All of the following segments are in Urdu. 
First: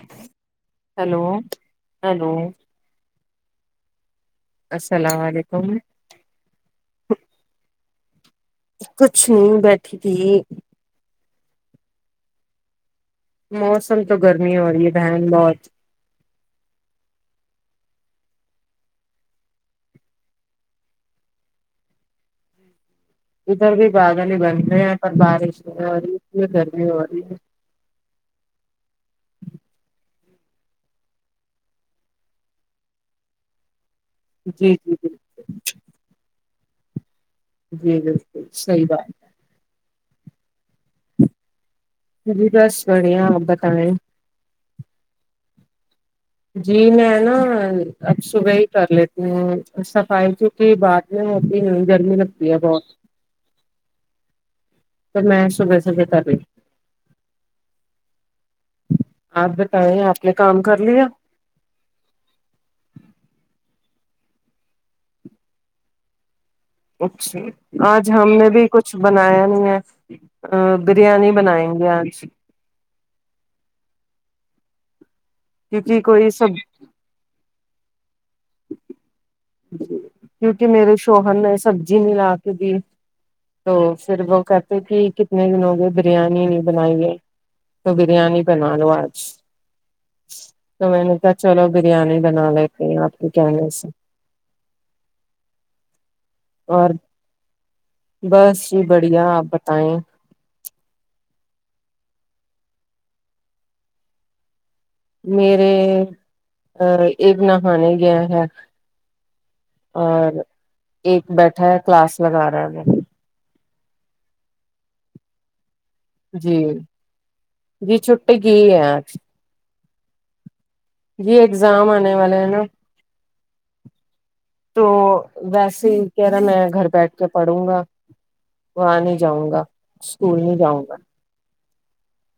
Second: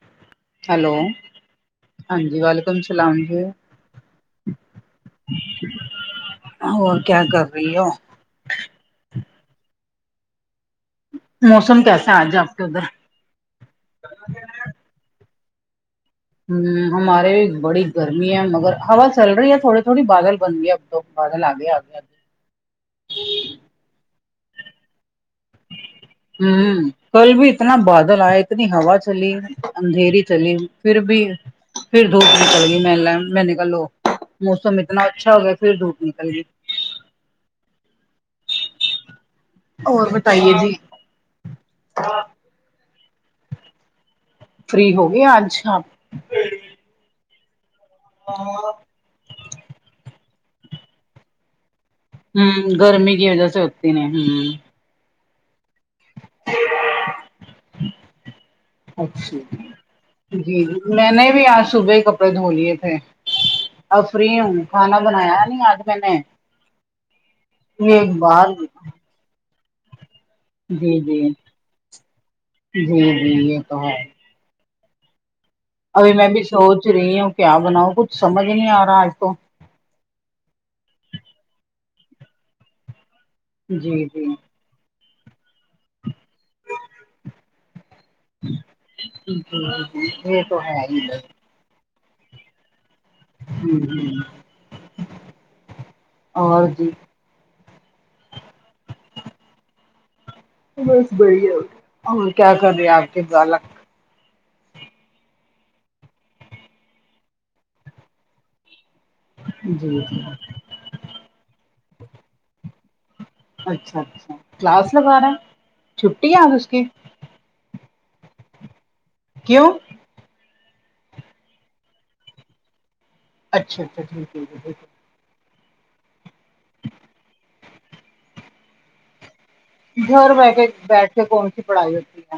جی [inaudible] ہلو ہاں جی ولیکم سلام جی السلام علیکم اور کیا کر رہی ہو کچھ نہیں بیٹھی تھی موسم کیسا ہے آج آپ کے ادھر موسم تو گرمی ہو رہی ہے بہن بہت ہمم ہمارے بڑی گرمی ہے مگر ہوا چل رہی ہے تھوڑی تھوڑی بادل بن گئی اب تو بادل آ گیا اب [unintelligible] ار بھی بادل ہی بنتے ہیں پر بارش نہیں ہوری ہوں کل بھی اتنا بادل آیا اتنی ہوا چلی اندھیری چلی پھر بھی پھر دھوپ نکل گی میں میں نکل لو جی موسم جی اتنا جی اچھا ہو گیا پھر دھوپ نکل گی جی بالکل صحیح بات اور بتائیے جی جی بس بڑھیا آپ بتائیں فری ہوگی آج آپ جی میں نہ اب صبح ہی کر لیتی ہوں صفائی کیوکنہ بات یہی ہوتی گرمی لگتی ہے ہ بہت گرمی کی وجہ سے ہوتی نہیں تو میں صبح صبح کر لے اچھا آپ بتائیں آپ نے جی کام کر جی لیا میں نے بھی آج صبح کئے دھو لیے تھے اب فری ہیں کھانا بنایا نہیں آج میں نے اچھا یہ آج ایک ہم بار نے بھی کچھ بنایا نہیں ہے ہاں جی جی بریانی بنائیں گے آج جی جی یہ تو ہے کیونکہ ابھی میں کوئی بھی سب سوچ رہی ہوں کیا بناؤ کچھ سمجھ نہیں آ رہا آج تو کیونکہ میرے شوہر نے سبزی نہیں لا کے دی تو جی پھر جی وہ کہتے تھی کتنے دن ہوگے بریانی نہیں بنائی ہے تو بریانی بنا لو آج جی جی یہ ہے تو میں ہی نے ہ کہ چلو بریانی بنا لیتی ہو آپ کے کہنے سے اور بس جی بڑھیا آپ بتائیں بس بڑھیا اور کیا کر رہے ہیں آپ کے بلک میرے ایک نہانے گیا ہے جی جی اور ایک بیٹھا ہے کلاس لگا رہا ہے وہ اچھا اچھا کلاس لگا رہا ہے چھٹی ہے آج جی اس کی جی چھٹی گی ہے آج کیوں جی اگزام آنے والے ہیں نا اچھا اچھا جی تو ویسے ہی کہہ رہا میں گھر بیٹھ کے پڑوں گا وہاں نہیں جاؤں گا گھر اسکول نہیں بیٹھے جاؤں گا بیٹھ کے کون سی پڑھائی ہوتی ہے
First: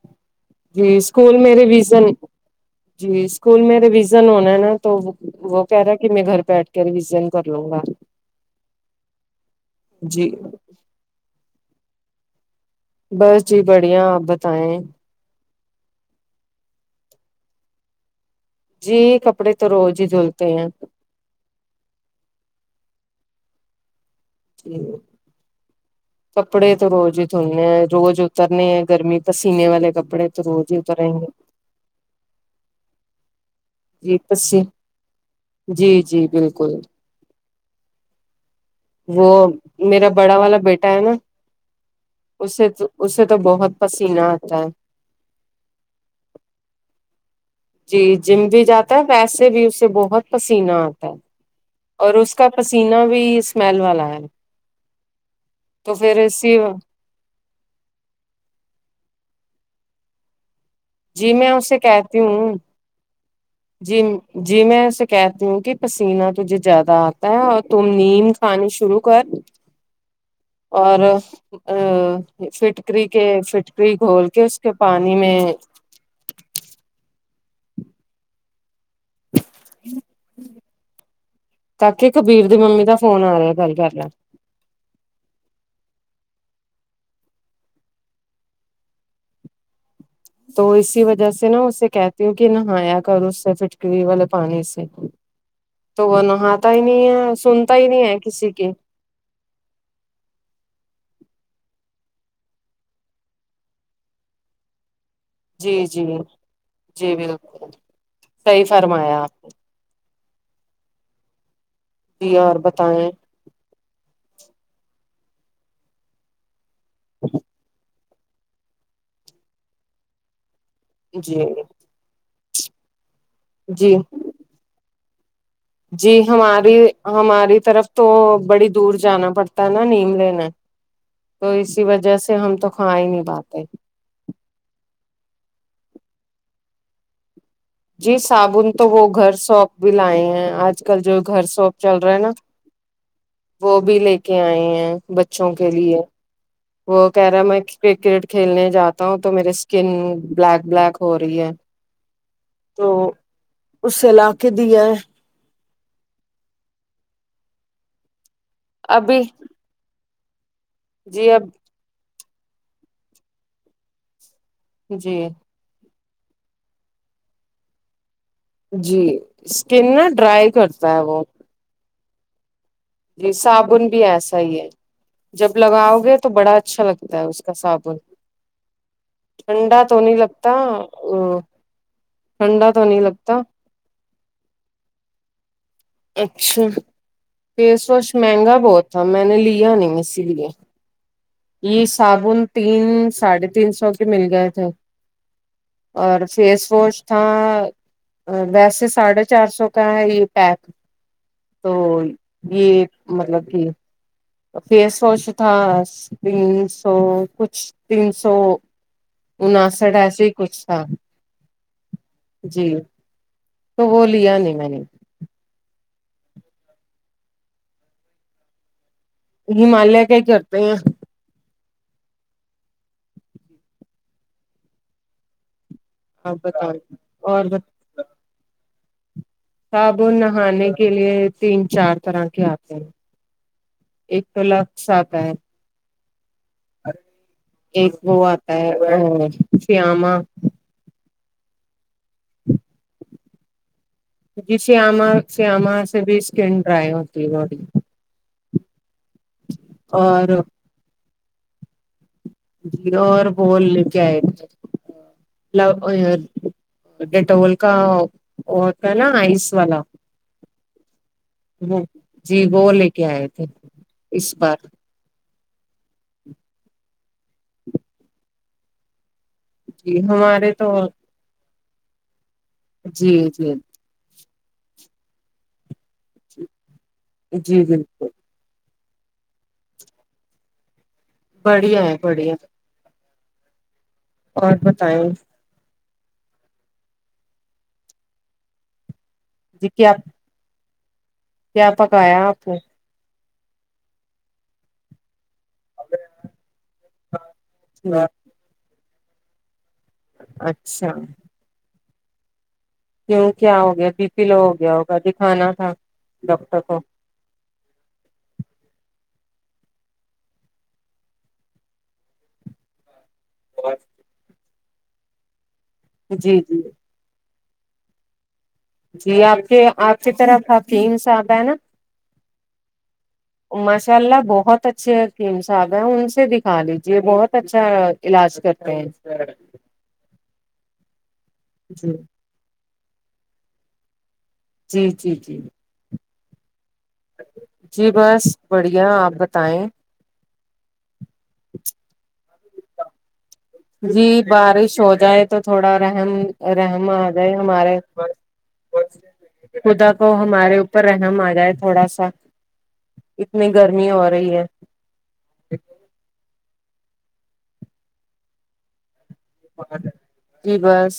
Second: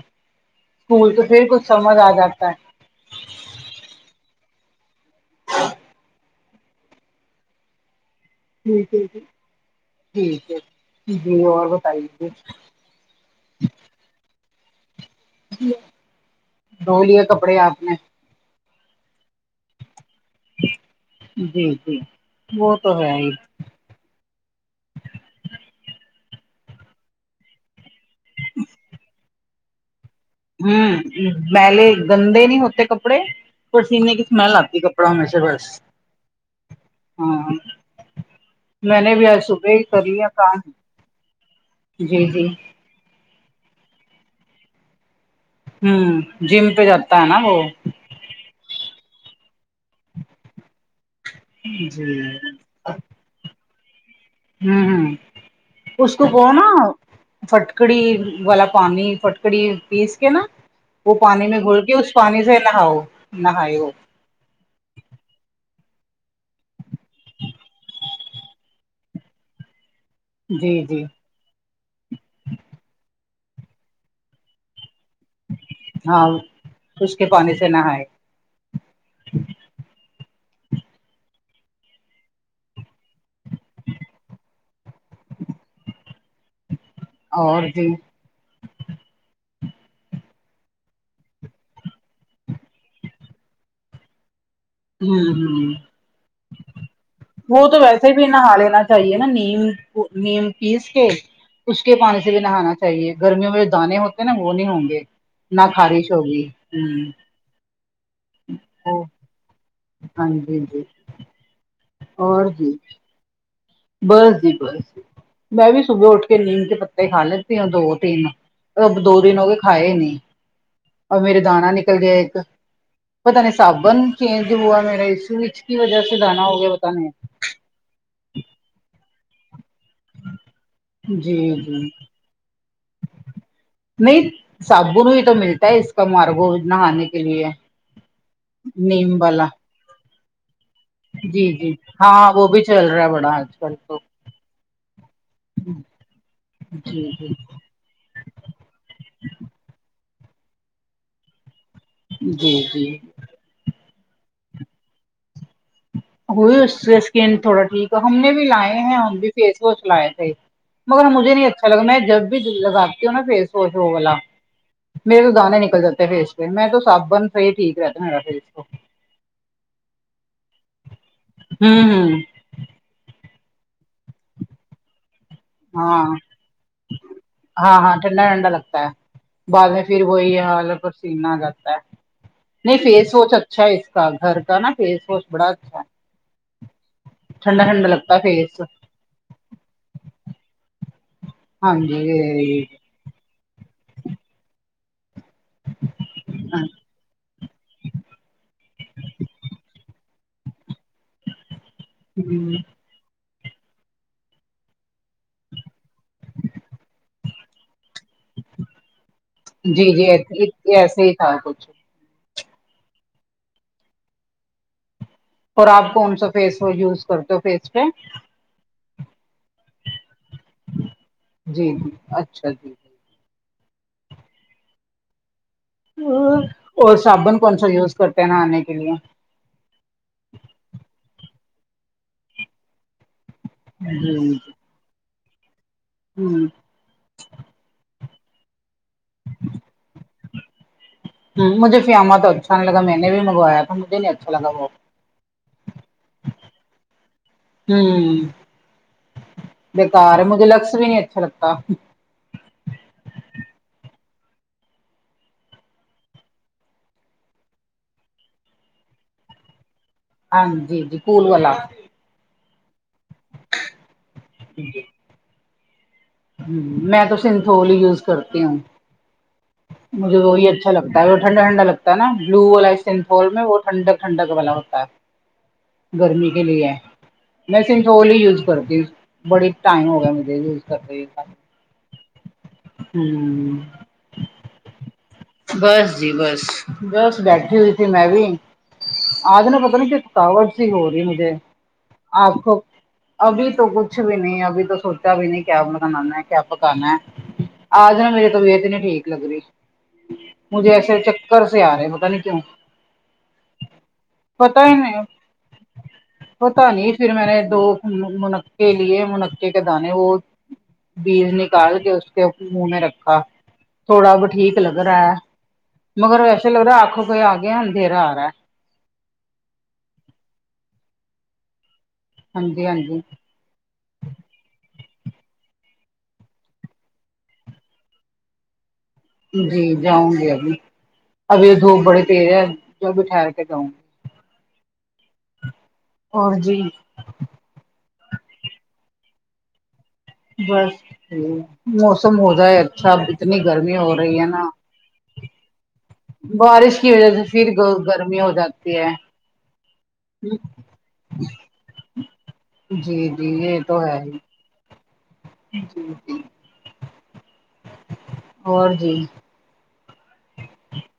جی اسکول تو اسکول پھر میں کچھ سمجھ ریویژن آ جاتا ہے جی اسکول میں ریویزن ہونا ہے نا تو وہ وہ کہہ رہا ہے کہ میں گھر پہ بیٹھ کے ریوزن کر لوں گا بالکل ٹھیک ہے جی ٹھیک ہے جی اور بتائے بس جی بڑھیا آپ بتائیں دھو لیے کپڑے آپ نے جی کپڑے تو روز ہی دھلتے ہیں جی جی وہ تو ہیں ہی جی کپڑے تو روز ہی دھونے ہیں روز اترنے ہیں گرمی پسینے والے کپڑے تو روز ہی ھممم اتریں گے ملے گندے نہیں ہوتے کپڑے پسینے جی کی اسمیل پسی آتی ہے کپڑوں میں سے بس جی جی بالکل ھممم وہ میرا بڑا والا کام بیٹا ہے نہ جی جی اسے تو اسے تو بہت پسینہ آتا ہے ھممم جیم پہ جاتا ہے نہ وہ جی جیم بھی جاتا ہے ویسے بھی اسے بہت پسینہ آتا ہے اور جی اس کا پسینہ بھی اسمیل والا ہے ھممم تو اس پھر کو وہ اسی نہ فٹکڑی والا پانی فٹکڑی پیس کے نا وہ جی پانی میں اسے گھول کے اس پانی سے نہاؤ نہائے ہو جیم جی میں اسے کہتی ہوں کہ پسینہ تجھے زیادہ آتا ہے اور تم نیم کھانی شروع کر جی اور جی ا فٹکری کے فٹکری گھول کے اس کے پانی میں ہاں اس کے پانی سے نہائے تاک کبیر دی ممی کا فون آ رہیا ہے گل کر ل [unintelligible] اور ج تو اسی وجہ سے نا اسے کہتی ہوں کہ نہایا کروں اس سے فٹکری والے پانی سے ہوں ہ تو وہ نہاتا ہی نہیں ہے سنتا ہی نہیں ہے کسی کی کھائیے نا نیم نیم پیس کے اس کے پانی سے بھی نہانا چاہیے گرمیوں میں جو دانے ہوتے ہیں نا وہ نہیں ہوں گے نہ جی جی خارش ہوگی جی بالکل صحیح ہمم فرمایا آپ ہاں جی ہاں جی جی یار بتائیں بس جی بس میں بھی صبح اٹھ کے نیم کے پتے کھا لیتی ہوں دو تین اب دو دن ہو گئے کھائے نہیں اور میرے جی دانا نکل گیا ایک پتہ نہیں جی صابن چینج ہوا میرایشو جی ہماری ہماری طرف تو بڑی دور جانا پڑتا ہے نا نیم لینے جی تو جی اسی وجہ سے ہم تو کھا ہی نہیں پاتے نہیں صابن بھی تو ملتا ہے اس کا مارگو نہانے کے لیے جی صابن تو وہ نیم گھر والا سوپ بھی لائے ہیں آج آج کل جو گھر جی سوپ جی چل رہا ہے نا ہاں وہ بھی چل رہا ہے بڑا آج کل وہ بھی تو لے کے آئے ہیں ب چوں کے لیے وہ جی کہہ جی رہا میں کرکٹ کھیلنے جاتا ہوں تو میرے اسکن بلیک بلیک ہو رہی ہے جی تو جی اسے لا کے دیا ہے وہ اس سے اسکن تھوڑا ٹھیک ہے ہم نے بھی لائے ہیں ہم ابھی بھی فیس واش لائے تھے مگر جی مجھے اب نہیں اچھا لگا میں جب بھی دل لگاتی ہوں نا فیس واش وہ والا جی میرے تو دانے نکل جاتے ہیں فیس پہ میں تو صابن ہی ٹھیک رہتا ہے میرا فیس کو جی اسکن نا ڈرائی کرتا ہے وہ ہممم جی صابن بھی ایسا ہی ہے جب لگاؤ ہاں گے تو بڑا اچھا لگتا ہے اس کا ہاں ہاں صابن ٹھنڈا ٹھنڈا لگتا ہے بعد ٹھنڈا میں تو پھر نہیں وہی لگتا حال ا پسینہ آ جاتا ہے ٹھنڈا تو نہیں فیس لگتا واش اچھا ہے اس کا گھر کا نا فیس واش بڑا اچھا ہے اچھا ٹھنڈا فیس ٹھنڈا واش لگتا ہے مہنگا فیس بہت تھا میں نے لیا نہیں اسی لیے ہاں یہ صابن جی تین ساڑھے تین سو کے مل گئے تھے اور فیس واش ہاں ویسے ساڑھے چار سو کا ہے یہ پیک تو یہ مطلب کہ فیس واش تھا س تین سو کچھ تین سو جی انسٹھ جی ایسے ہی کچھ تھا ایسے ہی تھا کچھ جی تو وہ لیا نہیں میں نے اور آپ کون سا فیس واش یوز کرتے ہو فیس پہ ہمالیہ کا ہی کرتے ہیں جی جی اچھا جی آپ اور بتاؤ اور صابن کون سا یوز کرتے ہیں نا نہانے کے لیے صابن نہانے کے لیے تین چار طرح کے آتے ہیں ایک تو لکس آتا ہے ہوں ایک وہ آتا ہے ا فیامہ ہاں مجھے فیامہ تو اچھا نہیں لگا میں نے بھی منگوایا تھا مجھے نہیں اچھا لگا جی وہ صیامہ صیامہ سے بھی اسکن ڈرائی ہوتی ہے باڈی ہوں بیکار اور مجھے لکس بھی نہیں اچھا لگتا ڈیور رول لیکے اۓ مجھے ڈیٹول کا ہوتا ہے نہ آئس والا ہاں جی جی کوول وال ہوں جی وہ لے کے آئے تھے اس بار میں تو سنتھول ہی یوز کرتی ہوں جی مجھے وہی ہمارے اچھا تو لگتا ہے وہ ٹھنڈا ٹھنڈا لگتا نہ بلیو والا جی سنتھول میں جی وہ ٹھڈنک ٹھنڈک والا ہوتا گرمی کے لیے میں جی بالکل سینتھول ہی یوز کرتی ہوں بڑی ٹائم ہوگیا مجھے یوز کرتے ہوئے بڑھیا ہے بڑھیا ہوں اور بتائیں بس جی بس بس بیٹھی ہوئی تھی میں بھی آج نہ پتا نہیں کیا تھاکاوٹ سی ہو رہی مجھے کیا پکایا آپ کو ابھی تو کچھ بھی نہیں ابھی تو سو چا بھی نہیں کیا بنانا کیا پکانا ہے آج نے نہ میری طبیعت نہیں ٹھیک لگ رہی مجھے اچھا ایسے چکر سے آرہے ہیں پتا نہیں کیوں کیوں کیا ہو گیا بی پی لو ہو پتا گیا ہی ہوگا نہیں دکھانا تھا ڈاکٹر پتا کو نہیں پھر میں نے دو منقے لیے منقے کے دانے وہ بیج نکال کے اس کے او منہ میں رکھا کب آے تھوڑا اب ٹھیک لگ رہا ہے مگر جی ایسے جی لگ رہا ہے آنکھوں کے آگے اندھیرا آرہا ہے جی آپ کے آپ کی طرف حکیم صاحب ہے نہ ہاں جی ہاں جی ماشاء اللہ بہت اچھے حکیم صاحب ہیں ان سے دکھا لیجیے بہت اچھا علاج کرتے ہیں جی جاؤں گی ابھی ابھی یہ دھوپ جی بڑے تیز ہے جو بھی ٹھہر کے جاؤں جی جی جی اور جی جی بس بڑھیا آپ بتائیں بس ہوں موسم ہو گیا اچھا ابھی اتنی گرمی ہو رہی جی ہے نہ بارش ہو جائے تو تھوڑا رحم بارش کی رحم وجہ آ سے جائے پھر گ گرمی ہو جاتی تی ہے خود اب وہ ہمارے اوپر رہم آ جائے تھوڑا سہ جی جی اتنی یہ تو گرمی ہو ہی رہی ہے جی جی اور جی جی بس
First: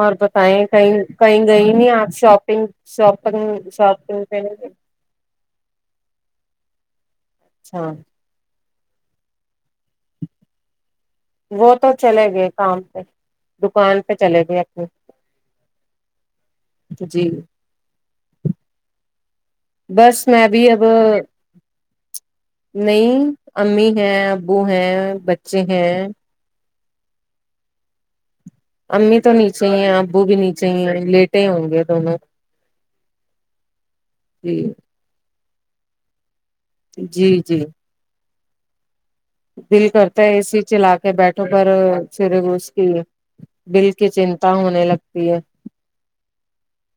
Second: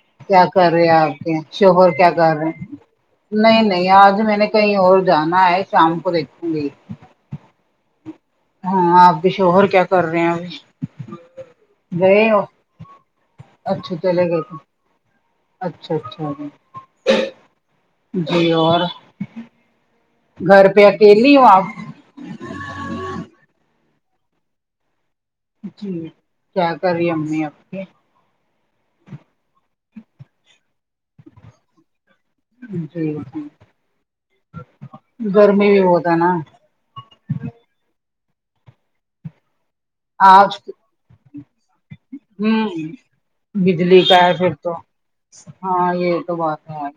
اور کیا بتائیں کر رہے کہیں آپ کے کہیں گئی نہیں شوہر کیا آج کر رہے ہیں شاپنگ نہیں شاپنگ نہیں آج شاپنگ میں نے کرنے کہیں اور جانا ہے شام کو دہکھونگی اچھا ہاں آپ کے شوہر کیا کر رہے ہیں اب وہ تو چلے گئے کام پہ دکان پہ چلے گئے اپنی اچھا اچھا جی جی اور بس میں گھر بھی پہ اب اکیلی ہو آپ نہیں امی ہیں ابو ہیں ب چے ہیں کیا کر رہی امی آپ کی امی تو نیچے ہی ہیں ابو بھی نیچے ہی ہیں لیٹے ہوں گے دونوں جی جی جی گرمی بھی بہت ہے نا جی جی دل کرتا ہے اے آج سی چلا کے بیٹھوں پر پھر ہوں اس کی دل بجلی کی کا ہے چنتا پھر تو ہونے لگتی ہے ہاں یہ تو بات ہے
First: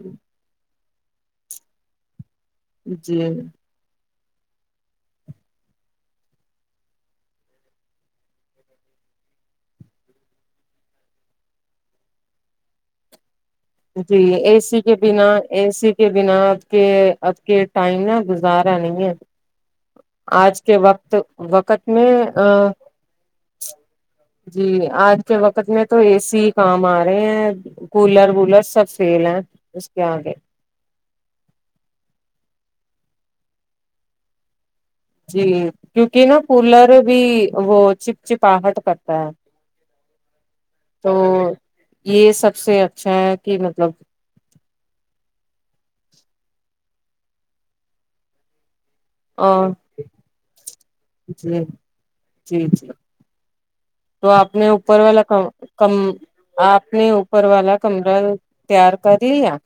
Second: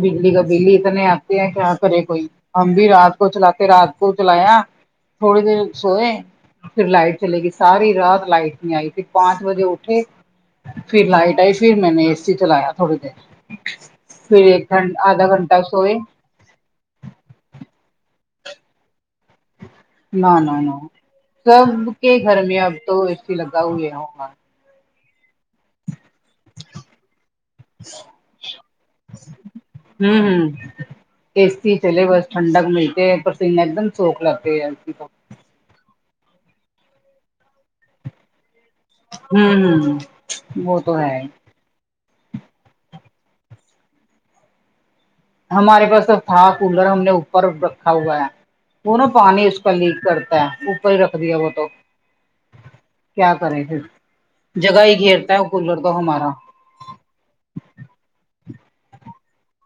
بجلی کا بل اتنے آتے ہیں کیا کرے کوئی ہم بھی رات جی کو چلاتے رات کو چلایا تھوڑی دیر سوئے پھر لائٹ چلے گی ساری رات لائٹ میں آئی پھر پانچ بجے اٹھے پھر لائٹ آئی پھر میں نے اے سی چلایا تھوڑی دیر جی پھر اے ایک سی گھن کے آدھا بنا گھنٹہ اے سی سوئے کے بنا کہ اب کے ٹائم نا گزارا نہیں ہے نہ نہ آج نہ کے وقت وقت سب میں کے ا گھر میں اب تو اے سی لگا پچ ہوئے ہوگا جی آج کے وقت میں تو اے سی کام آ رہے ہیں کولر ولر سب فیل ہے اس کے ہوں آگے ہوں اے سی چلے بس ٹھنڈک ملتی ہے پسینے ایک دم سوکھ لگتے ہے آدمی کو جی کیونکہ نا کولر بھی وہ چپچپاہٹ کرتا ہے ہوں بہت تو یہ سب سے اچھا ہے کہ مطلب ہمارے پاس سب تھا کولر ہم نے اوپر رکھا ہوا ہے وہ نا پانی اس ا کا لیک کرتا ہے اوپر ہی رکھ دیا وہ جی تو جی جی کیا کریں پھر تو آپ نے جگہ اوپر ہی والا گھیرتا ہے وہ ک کولر کم تو ہمارا آپ نے اوپر والا کمرہ تیار کر لیا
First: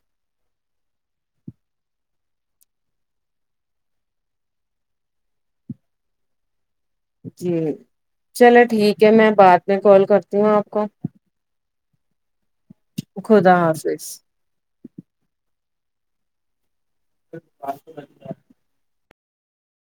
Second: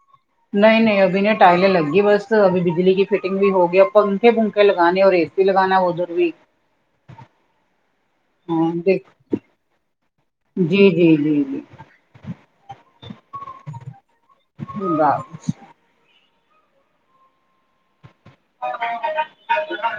نہیں نہیں ابھی نہیں ٹائلیں لگ گی بس ابھی بجلی کی فٹنگ بھی ہوگیا پنکھے پنکھے لگانے اور اے سی لگانا ادھر بھی جی چلو ہاں ٹھیک دیک ہے میں بعد میں کال کرتی ہوں آپ کو جی جی جی خدا حافظ خدا حافظ [unintelligible] [inaudible]